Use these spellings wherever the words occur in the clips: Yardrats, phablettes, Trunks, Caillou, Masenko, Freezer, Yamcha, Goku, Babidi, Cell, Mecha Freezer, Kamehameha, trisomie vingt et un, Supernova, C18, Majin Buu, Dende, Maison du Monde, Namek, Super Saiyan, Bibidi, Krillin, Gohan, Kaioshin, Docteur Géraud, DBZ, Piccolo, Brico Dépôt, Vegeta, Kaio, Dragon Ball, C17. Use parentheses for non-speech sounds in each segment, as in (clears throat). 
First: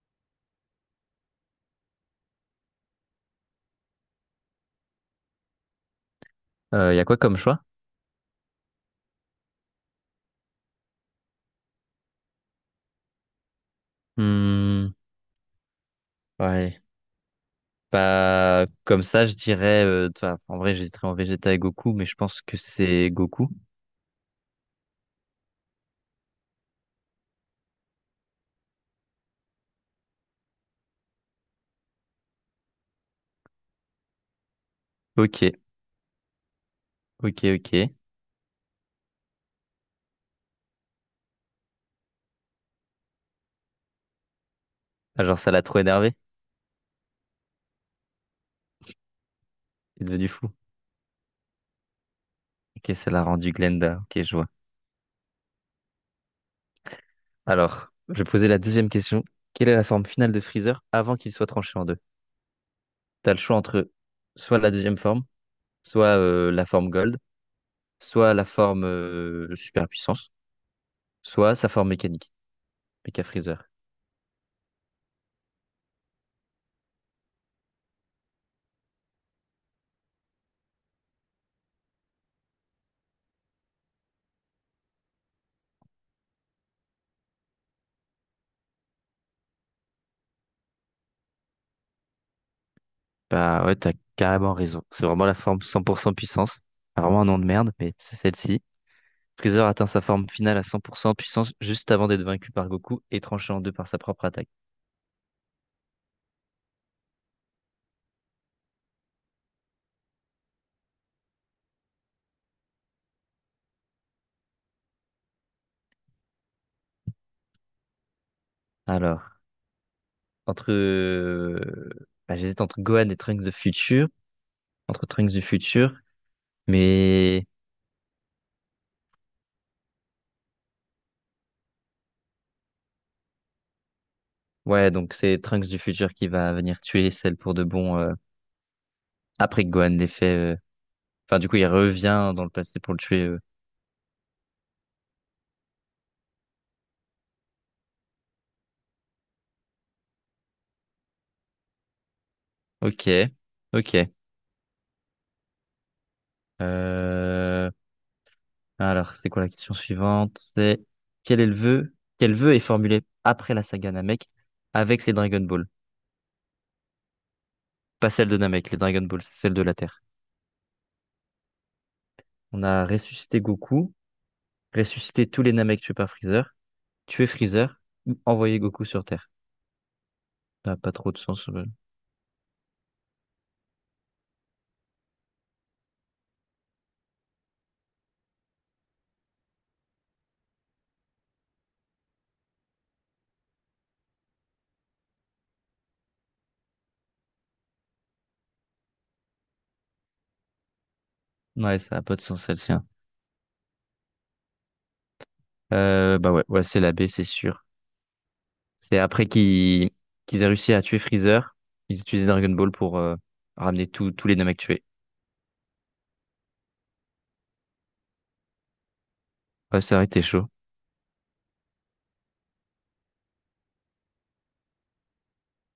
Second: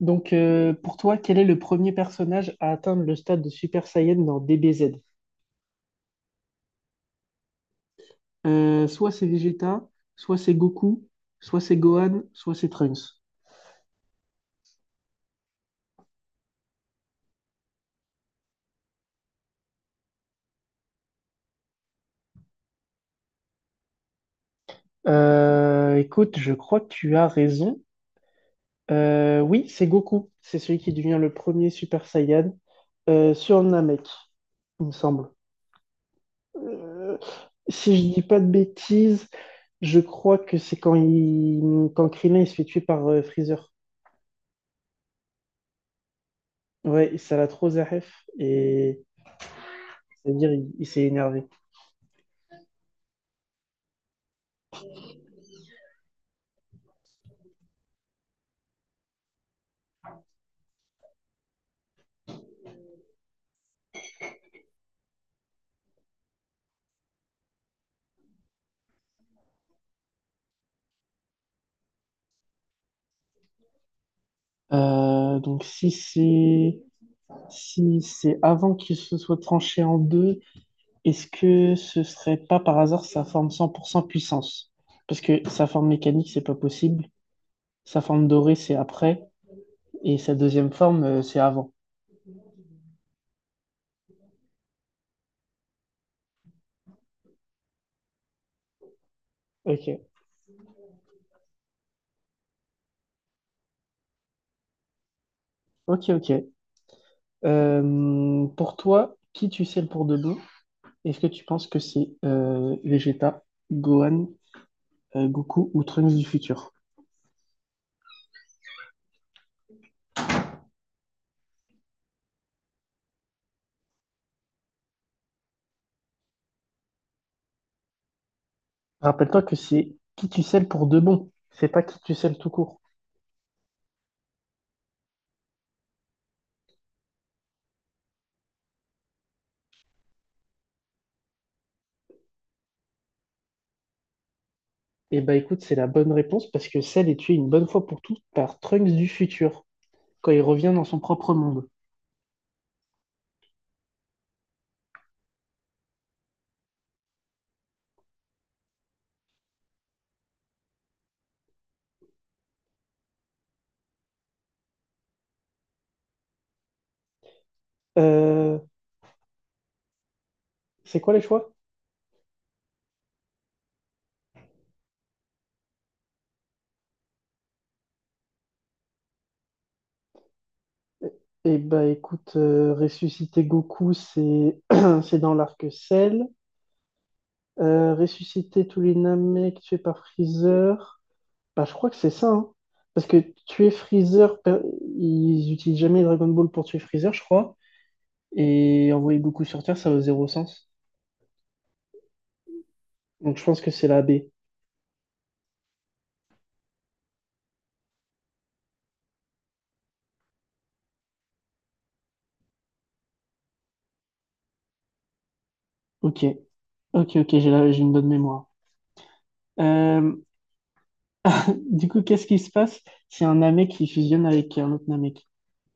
Donc, pour toi, quel est le premier personnage à atteindre le stade de Super Saiyan dans DBZ? Il y a quoi comme choix? Soit c'est Vegeta, soit c'est Goku, soit c'est Gohan, soit c'est Trunks. Hmm, ouais. Comme ça, je dirais. Toi, en vrai, j'hésiterais en Vegeta et Goku, mais je pense que c'est Goku. Écoute, je crois que tu as raison. Oui, c'est Goku. C'est celui qui devient le premier Super Saiyan sur Namek, il me semble. Ok, Euh, ok, ok. si je dis pas de bêtises, je crois que c'est quand Krillin il se fait tuer par Freezer. Ah, genre, ça l'a trop énervé. Ouais, ça l'a trop Zaref et Il est devenu fou. c'est-à-dire, il s'est énervé. Ok, ça l'a rendu Glenda. Ok, je vois. Alors, je vais poser la deuxième question. Quelle est la forme finale de Freezer avant qu'il soit tranché en deux? T'as le choix entre soit la deuxième forme, soit la forme Gold, soit la forme Super Puissance, soit sa forme mécanique, Mecha Freezer. Donc, si c'est avant qu'il se soit tranché en deux, est-ce que ce serait pas par hasard sa forme 100% puissance? Parce que sa forme mécanique, c'est pas possible. Sa forme dorée, c'est après. Et sa deuxième forme, c'est avant. Bah ouais, t'as carrément raison. C'est vraiment la forme 100% puissance. C'est vraiment un nom de merde, mais c'est celle-ci. Freezer atteint sa Ok. forme finale à 100% puissance juste avant d'être vaincu par Goku et tranché en deux par sa propre attaque. Ok, ok. Pour toi, qui tu sais pour de bon? Est-ce que tu penses que c'est Vegeta, Gohan, Goku ou Trunks du futur? Alors, entre... euh, J'hésite entre Gohan et Trunks de Future, entre Trunks du futur, mais... Rappelle-toi que c'est qui tu selles pour de bon, c'est pas qui tu selles tout court. Ouais, donc c'est Trunks du futur qui va venir tuer celle pour de bon après que Gohan l'ait fait. Du coup, il revient dans le passé pour le tuer. Et bah écoute, c'est la bonne réponse parce que Cell est tué une bonne fois pour toutes par Trunks du futur quand il revient dans son propre monde. Ok, ok. Euh, Alors, c'est quoi la question suivante? C'est quel est le vœu? Quel vœu est formulé après la saga Namek avec les Dragon Ball? Pas celle de Euh, Namek, les Dragon Ball, c'est celle de la Terre. c'est quoi les choix? On a ressuscité Goku, ressuscité tous les Namek tués par Freezer, tué Freezer, ou envoyé Goku sur Terre. Ça n'a pas trop de sens. Et euh. bah écoute, ressusciter Goku, c'est (clears throat) c'est dans l'arc Cell. Ressusciter tous les Namek tués par Freezer. Bah je crois que c'est ça, hein. Parce que tuer Freezer, per- ils utilisent jamais Dragon Ball pour tuer Freezer, je crois. Et envoyer Goku sur Terre, ça a zéro sens. Ouais, ça n'a pas de sens celle-ci, hein. Donc je pense que c'est la B. Ouais, ouais, c'est la B, c'est sûr. C'est après qu'ils aient réussi à tuer Freezer, ils utilisaient Dragon Ball pour ramener tous les Namek tués. Ok, ok, ok, j'ai une bonne mémoire. Ouais, ça aurait Euh, été chaud. (laughs) Du coup, qu'est-ce qui se passe si un Namek qui fusionne avec un autre Namek?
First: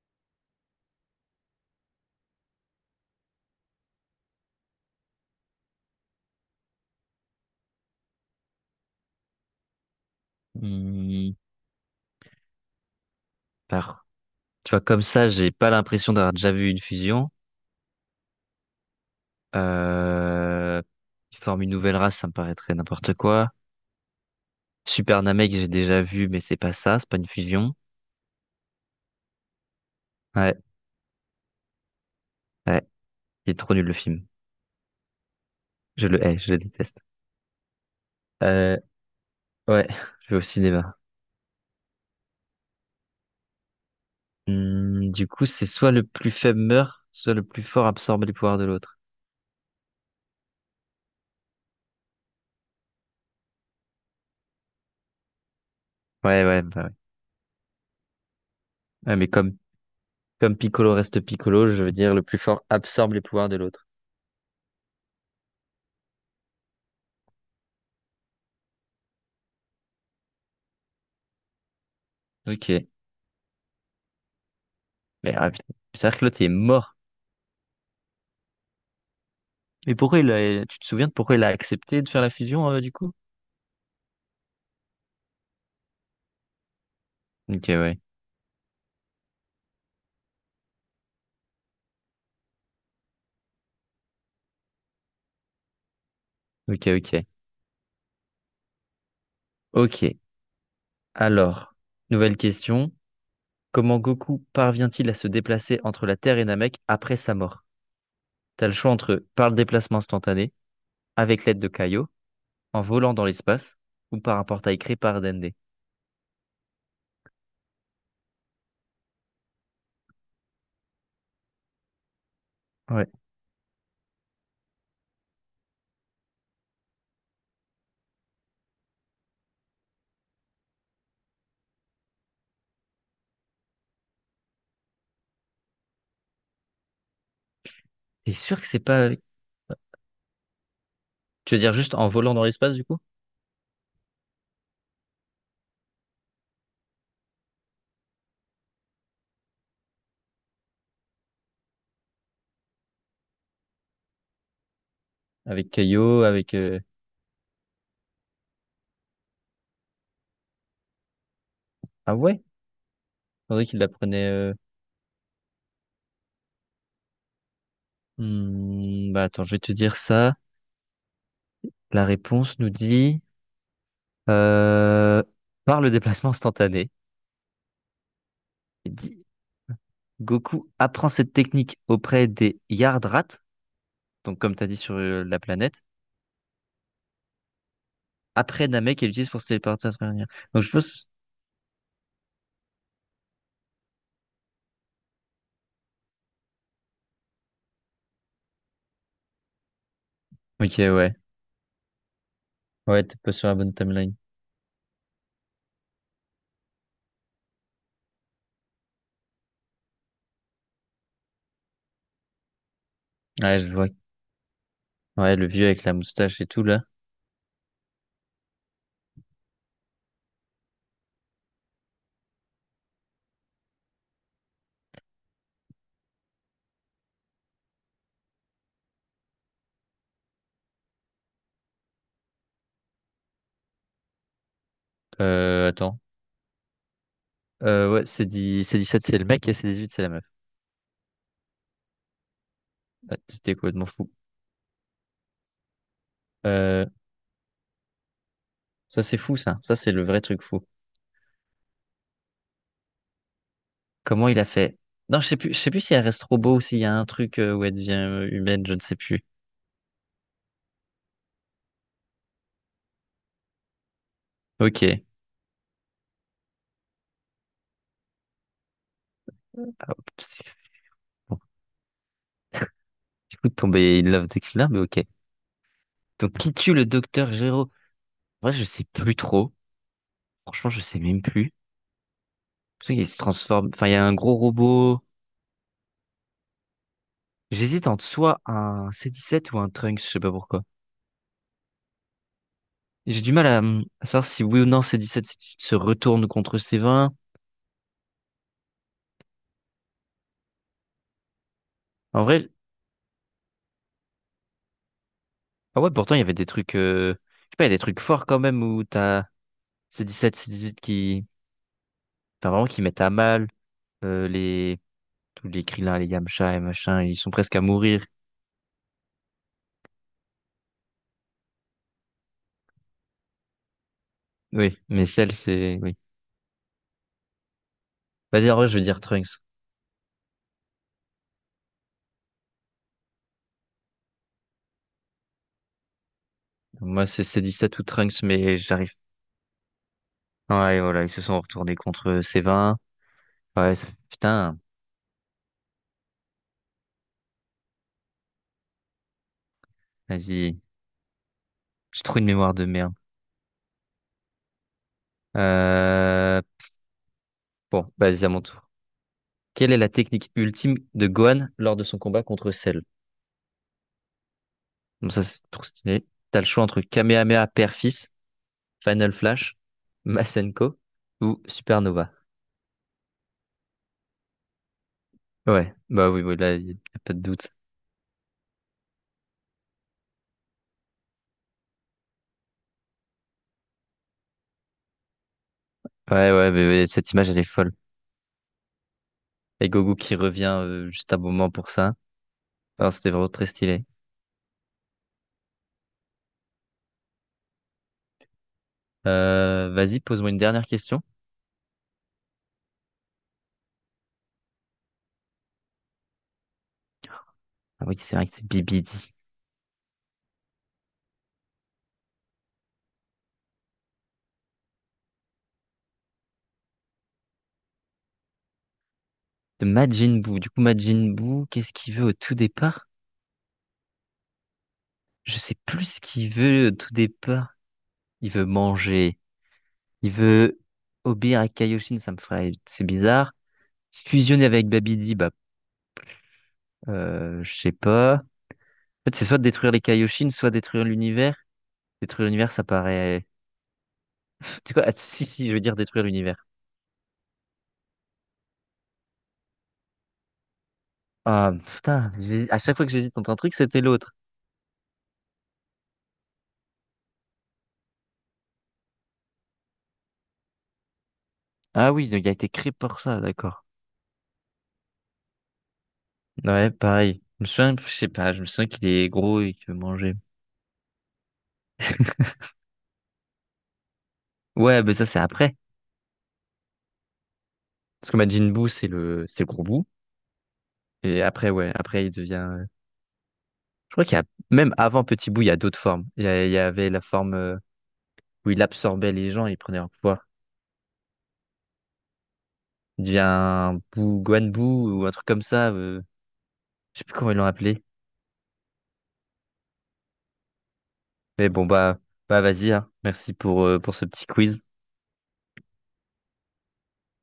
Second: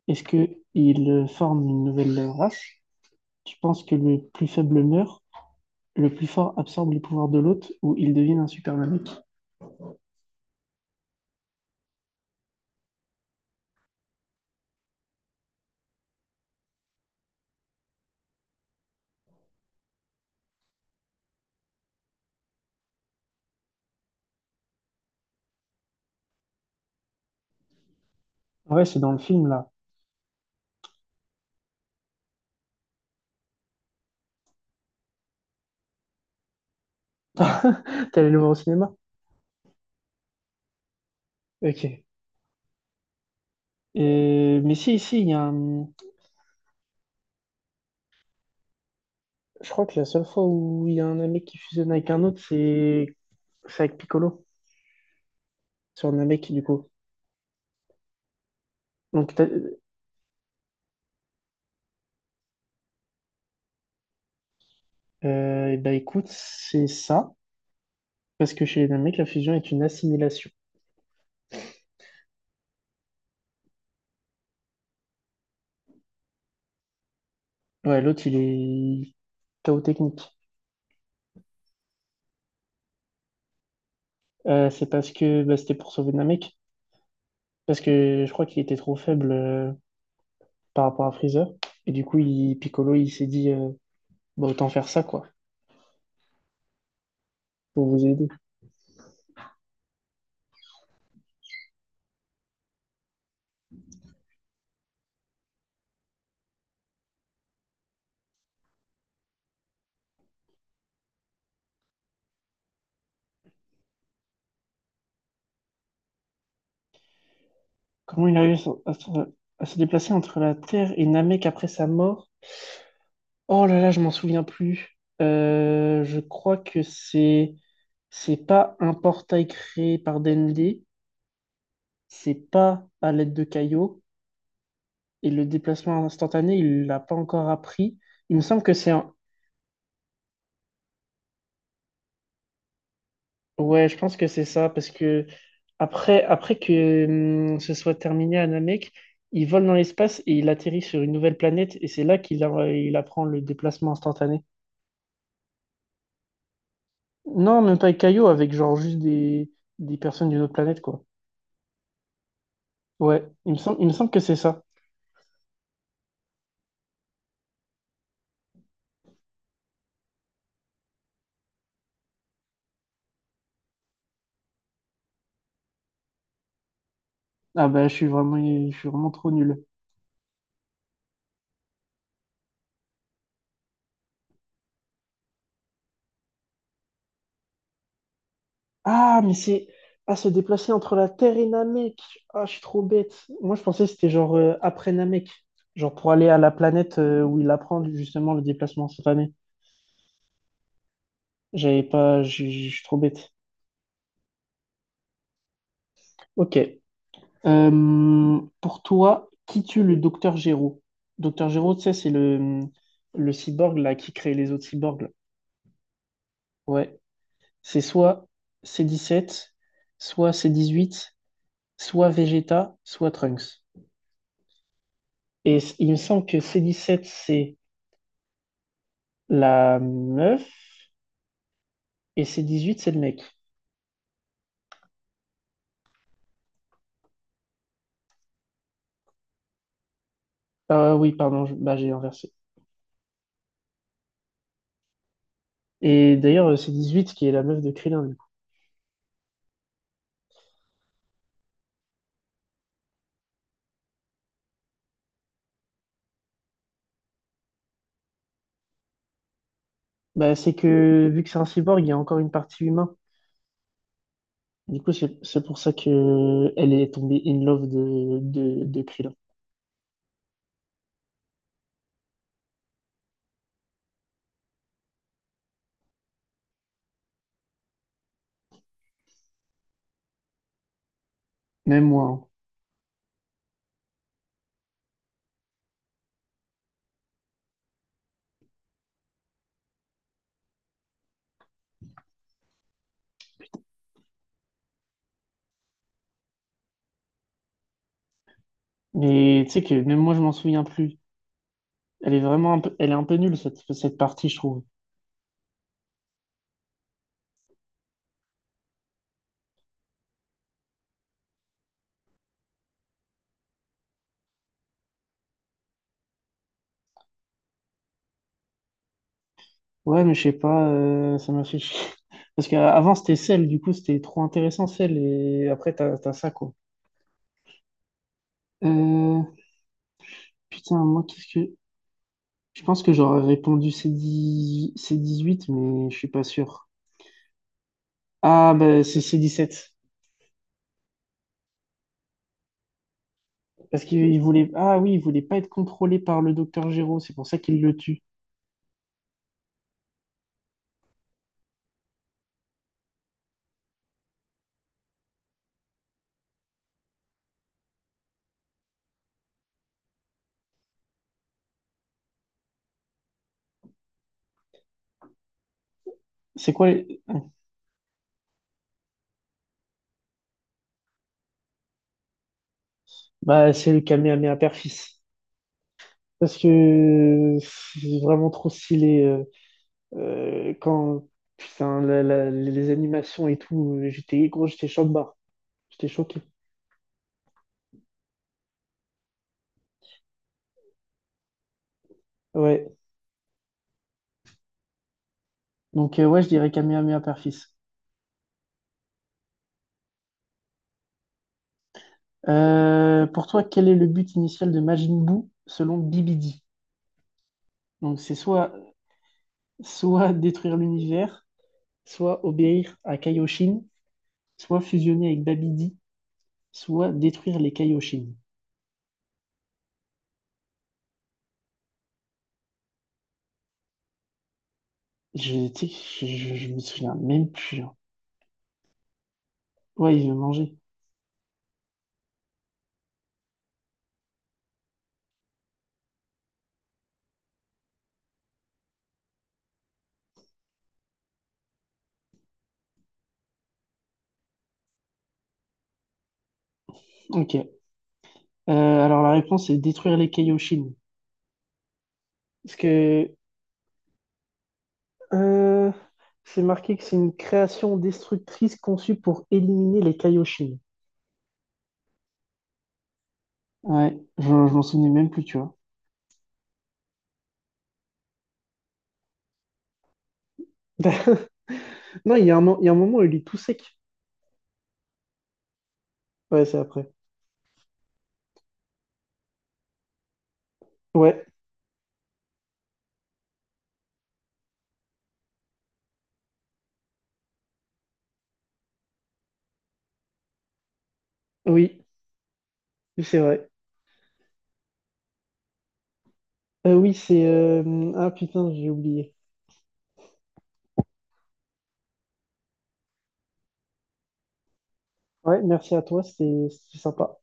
Est-ce que il forme une nouvelle race? Tu penses que le plus faible meurt, le plus fort absorbe les pouvoirs de l'autre ou il devient un super Namek? Hmm, alors, Tu vois, comme ça, j'ai pas l'impression d'avoir déjà vu une fusion. Euh... Ils forment une nouvelle race, ça me paraîtrait n'importe quoi. Super Namek, j'ai déjà vu, mais c'est pas ça, c'est pas une fusion. Ouais, c'est dans le film là. Ouais, ouais, il est trop nul le film. Je le hais, je le déteste. (laughs) T'es allé le voir au Euh, cinéma? ouais, (laughs) je vais au cinéma. Ok. Mais si, Du il y a coup, c'est un- soit le plus faible meurt, soit le plus fort absorbe les pouvoirs de l'autre. Je crois que la seule fois où il y a un Namek qui fusionne avec un autre, c'est avec Piccolo, sur un Ouais, Namek du ouais, bah coup. ouais. Ouais, mais Donc t'as- comme, Comme Piccolo reste Piccolo, je veux dire le plus fort absorbe les pouvoirs de l'autre. Et ben écoute, c'est ça, parce que chez les mecs, la fusion est une assimilation. Ok. Mais ah, putain, cest à que l'autre il est mort. Ouais, l'autre, il est KO Mais pourquoi technique. il a... tu te souviens de pourquoi il a accepté de faire la fusion du coup? C'est parce que bah, c'était pour sauver Namek, Ok, parce ouais. que je crois qu'il était trop faible par rapport à Freezer. Et du coup, Piccolo, il s'est dit, bah, autant faire ça, quoi, Ok, ok. pour vous aider. Ok. Alors, nouvelle question. Comment Goku parvient-il à se déplacer entre la Terre et Namek après sa mort? T'as le choix entre par le déplacement instantané, avec l'aide de Kaio, en volant dans l'espace, ou par un portail créé par Dende. Comment il a eu à, se à se déplacer entre la Terre et Namek après sa mort? Ouais. Oh là là, je m'en souviens plus. Je crois que c'est pas un portail créé par Dende, c'est pas à l'aide de caillots. Et le déplacement instantané, il l'a pas encore appris. T'es Il me sûr semble que que c'est c'est pas un... avec... Tu veux dire juste en volant dans l'espace du coup? Ouais, je pense que c'est ça, parce que après que ce soit terminé à Namek, il vole dans l'espace et il atterrit sur une nouvelle planète, et c'est là il apprend le déplacement instantané. Avec Kaio, Non, même pas avec Caillou, avec genre des personnes d'une autre planète, quoi. ah ouais? Ouais, Je pensais qu'il il la me semble que prenait... c'est ça. hmm, Bah Attends, je vais te dire ça. La réponse nous dit... Euh, Par le déplacement instantané, Ah bah, je suis il vraiment dit, trop nul. Goku apprend cette technique auprès des Yardrats, donc comme tu as dit sur la planète, après Namek et Ah, l'utilise mais pour se c'est. téléporter à travers Ah, se l'univers. Donc je déplacer entre pense... la Terre et Namek. Ah, je suis trop bête. Moi, je pensais que c'était genre après Namek. Genre pour aller à la planète où il apprend justement le déplacement instantané. Ok, ouais. J'avais pas. Je suis trop Ouais, t'es bête. pas sur la bonne timeline. Ok. Pour toi, qui tue le docteur Géraud? Docteur Géraud, tu sais, c'est le Ouais, je cyborg vois. là, qui crée les autres cyborgs. Là. Ouais, le vieux avec la moustache et tout, là. Ouais. C'est soit C17, soit C18, soit Vegeta, soit Trunks. Et c- il me semble que C17, c'est la meuf et c'est 18, c'est le mec. Attends. Ouais, c'est dit... c'est 17 c'est le mec, et c'est 18 c'est la meuf. Ah oui, pardon, je- bah, j'ai inversé. Ah, c'était complètement fou. Et d'ailleurs, c'est Euh, 18 qui est la meuf de Krillin, du coup. ça, c'est fou, ça. Ça, c'est le vrai truc fou. Comment il a fait? Non, je sais plus si elle reste robot ou s'il y a un truc où elle devient humaine, je ne sais plus. Bah, c'est que, vu que c'est un cyborg, il y a encore une partie humain. Du coup, Ok. C'est pour ça que elle est tombée in love de Krillin. Ah, c'est- Bon, du coup, de tomber in love de Krillin, mais ok. Donc, qui tue le docteur Gero? En vrai, je sais plus trop. Franchement, je sais même plus. Même moi. Hein. Je sais qu'il se transforme. Enfin, il y a un gros robot. J'hésite entre soit un C17 ou un Trunks, je sais pas pourquoi. J'ai du mal à savoir si oui ou non C17 se retourne contre C20. Mais tu sais que même moi, je m'en souviens plus. Elle est En vrai, vraiment un peu, elle est un peu nulle, cette partie, je trouve. ah ouais, pourtant, il y avait des trucs, je sais pas, il y a des trucs forts quand même où t'as C17, C18 qui vraiment, qui mettent à mal, euh, les, tous les Krillin, les Yamcha et machin, ils sont presque à mourir. Ouais, mais je sais pas, ça m'a fait chier. (laughs) Parce qu'avant, c'était celle, du coup, c'était trop intéressant, Oui, celle. mais celle, Et après, c'est. Oui. T'as ça, quoi. Vas-y, en vrai, je veux dire Euh, Trunks. Putain, moi, qu'est-ce que. Je pense que j'aurais répondu C huit mais je suis pas sûr. Moi, c'est C17 ou Trunks, Ah, mais bah, j'arrive. c'est C sept Ouais, voilà, ils se sont retournés contre C20. Ouais, parce ça... qu'il voulait. putain, Ah oui, il voulait pas être contrôlé par le docteur Géraud, c'est pour ça qu'il le tue. vas-y. J'ai trop une mémoire de merde. Euh... vas-y, à mon tour. Quelle est la technique ultime de Gohan lors de son combat contre Cell? Bon, ça, c'est trop stylé. T'as le C'est choix quoi? entre Les- Kamehameha Père-Fils, Final Flash, Masenko ou Supernova. Bah, c'est le Kamehameha Père-Fils. Ouais, bah oui, Parce oui, là, y a pas de que doute. c'est vraiment trop stylé. Quand. Putain, les animations et tout, j'étais gros, j'étais choqué. J'étais choqué. Ouais, ouais, mais cette image, elle est folle. Et Gogo qui revient juste à bon moment pour ça. Ouais. Alors, c'était vraiment très stylé. Donc, ouais, je dirais Kamehameha Père-Fils. Vas-y, pose-moi une dernière question. Pour toi, quel est le but initial de Majin Buu selon Bibidi. Ah oui, Donc, c'est c'est vrai que c'est Bibidi. soit détruire l'univers, soit obéir à Kaioshin, soit fusionner avec Babidi, soit détruire les Kaioshin. De Majin Buu. Du coup, Majin Buu, qu'est-ce qu'il veut au tout départ? Je Je, sais tu plus ce sais, qu'il je me veut au tout souviens même départ. plus. Hein. Il veut manger. Ouais, il Il veut manger. veut obéir à Kaioshin, ça me ferait, c'est bizarre. Fusionner avec Babidi, je sais pas. En fait, c'est soit détruire les Kaioshin, soit détruire l'univers. Détruire l'univers, ça paraît. Tu sais quoi? Ah, si, si, je veux dire détruire l'univers. Ok. Alors, la réponse est détruire les Kaioshin. Ah, putain, j'ai- Parce à chaque fois que que j'hésite entre un truc, c'était l'autre. euh, c'est marqué que c'est une création destructrice conçue pour éliminer les Kaioshin. Ah oui, donc il a été créé pour ça, d'accord. Ouais, je m'en souvenais même plus, tu vois. Ouais, pareil. Je me souviens, je sais pas, je me souviens qu'il est gros et qu'il veut manger. (laughs) Non, il y a un, il y a un moment où il est tout sec. Ouais, mais ça, c'est après. Ouais, c'est après. Parce que Majin Buu, c'est le gros bout. Et Ouais, après, ouais, après, il devient. Je crois qu'il y a, même avant Petit Bout, il y a d'autres formes. Il y avait la forme où il absorbait les gens, il prenait leur pouvoir. oui, Il c'est devient vrai. un Buu, Guan Buu, ou un truc comme ça. Je sais plus comment ils l'ont appelé. Ah putain, j'ai oublié. Mais bon, vas-y, hein. Merci pour ce petit quiz. Ouais, merci à toi, c'était sympa.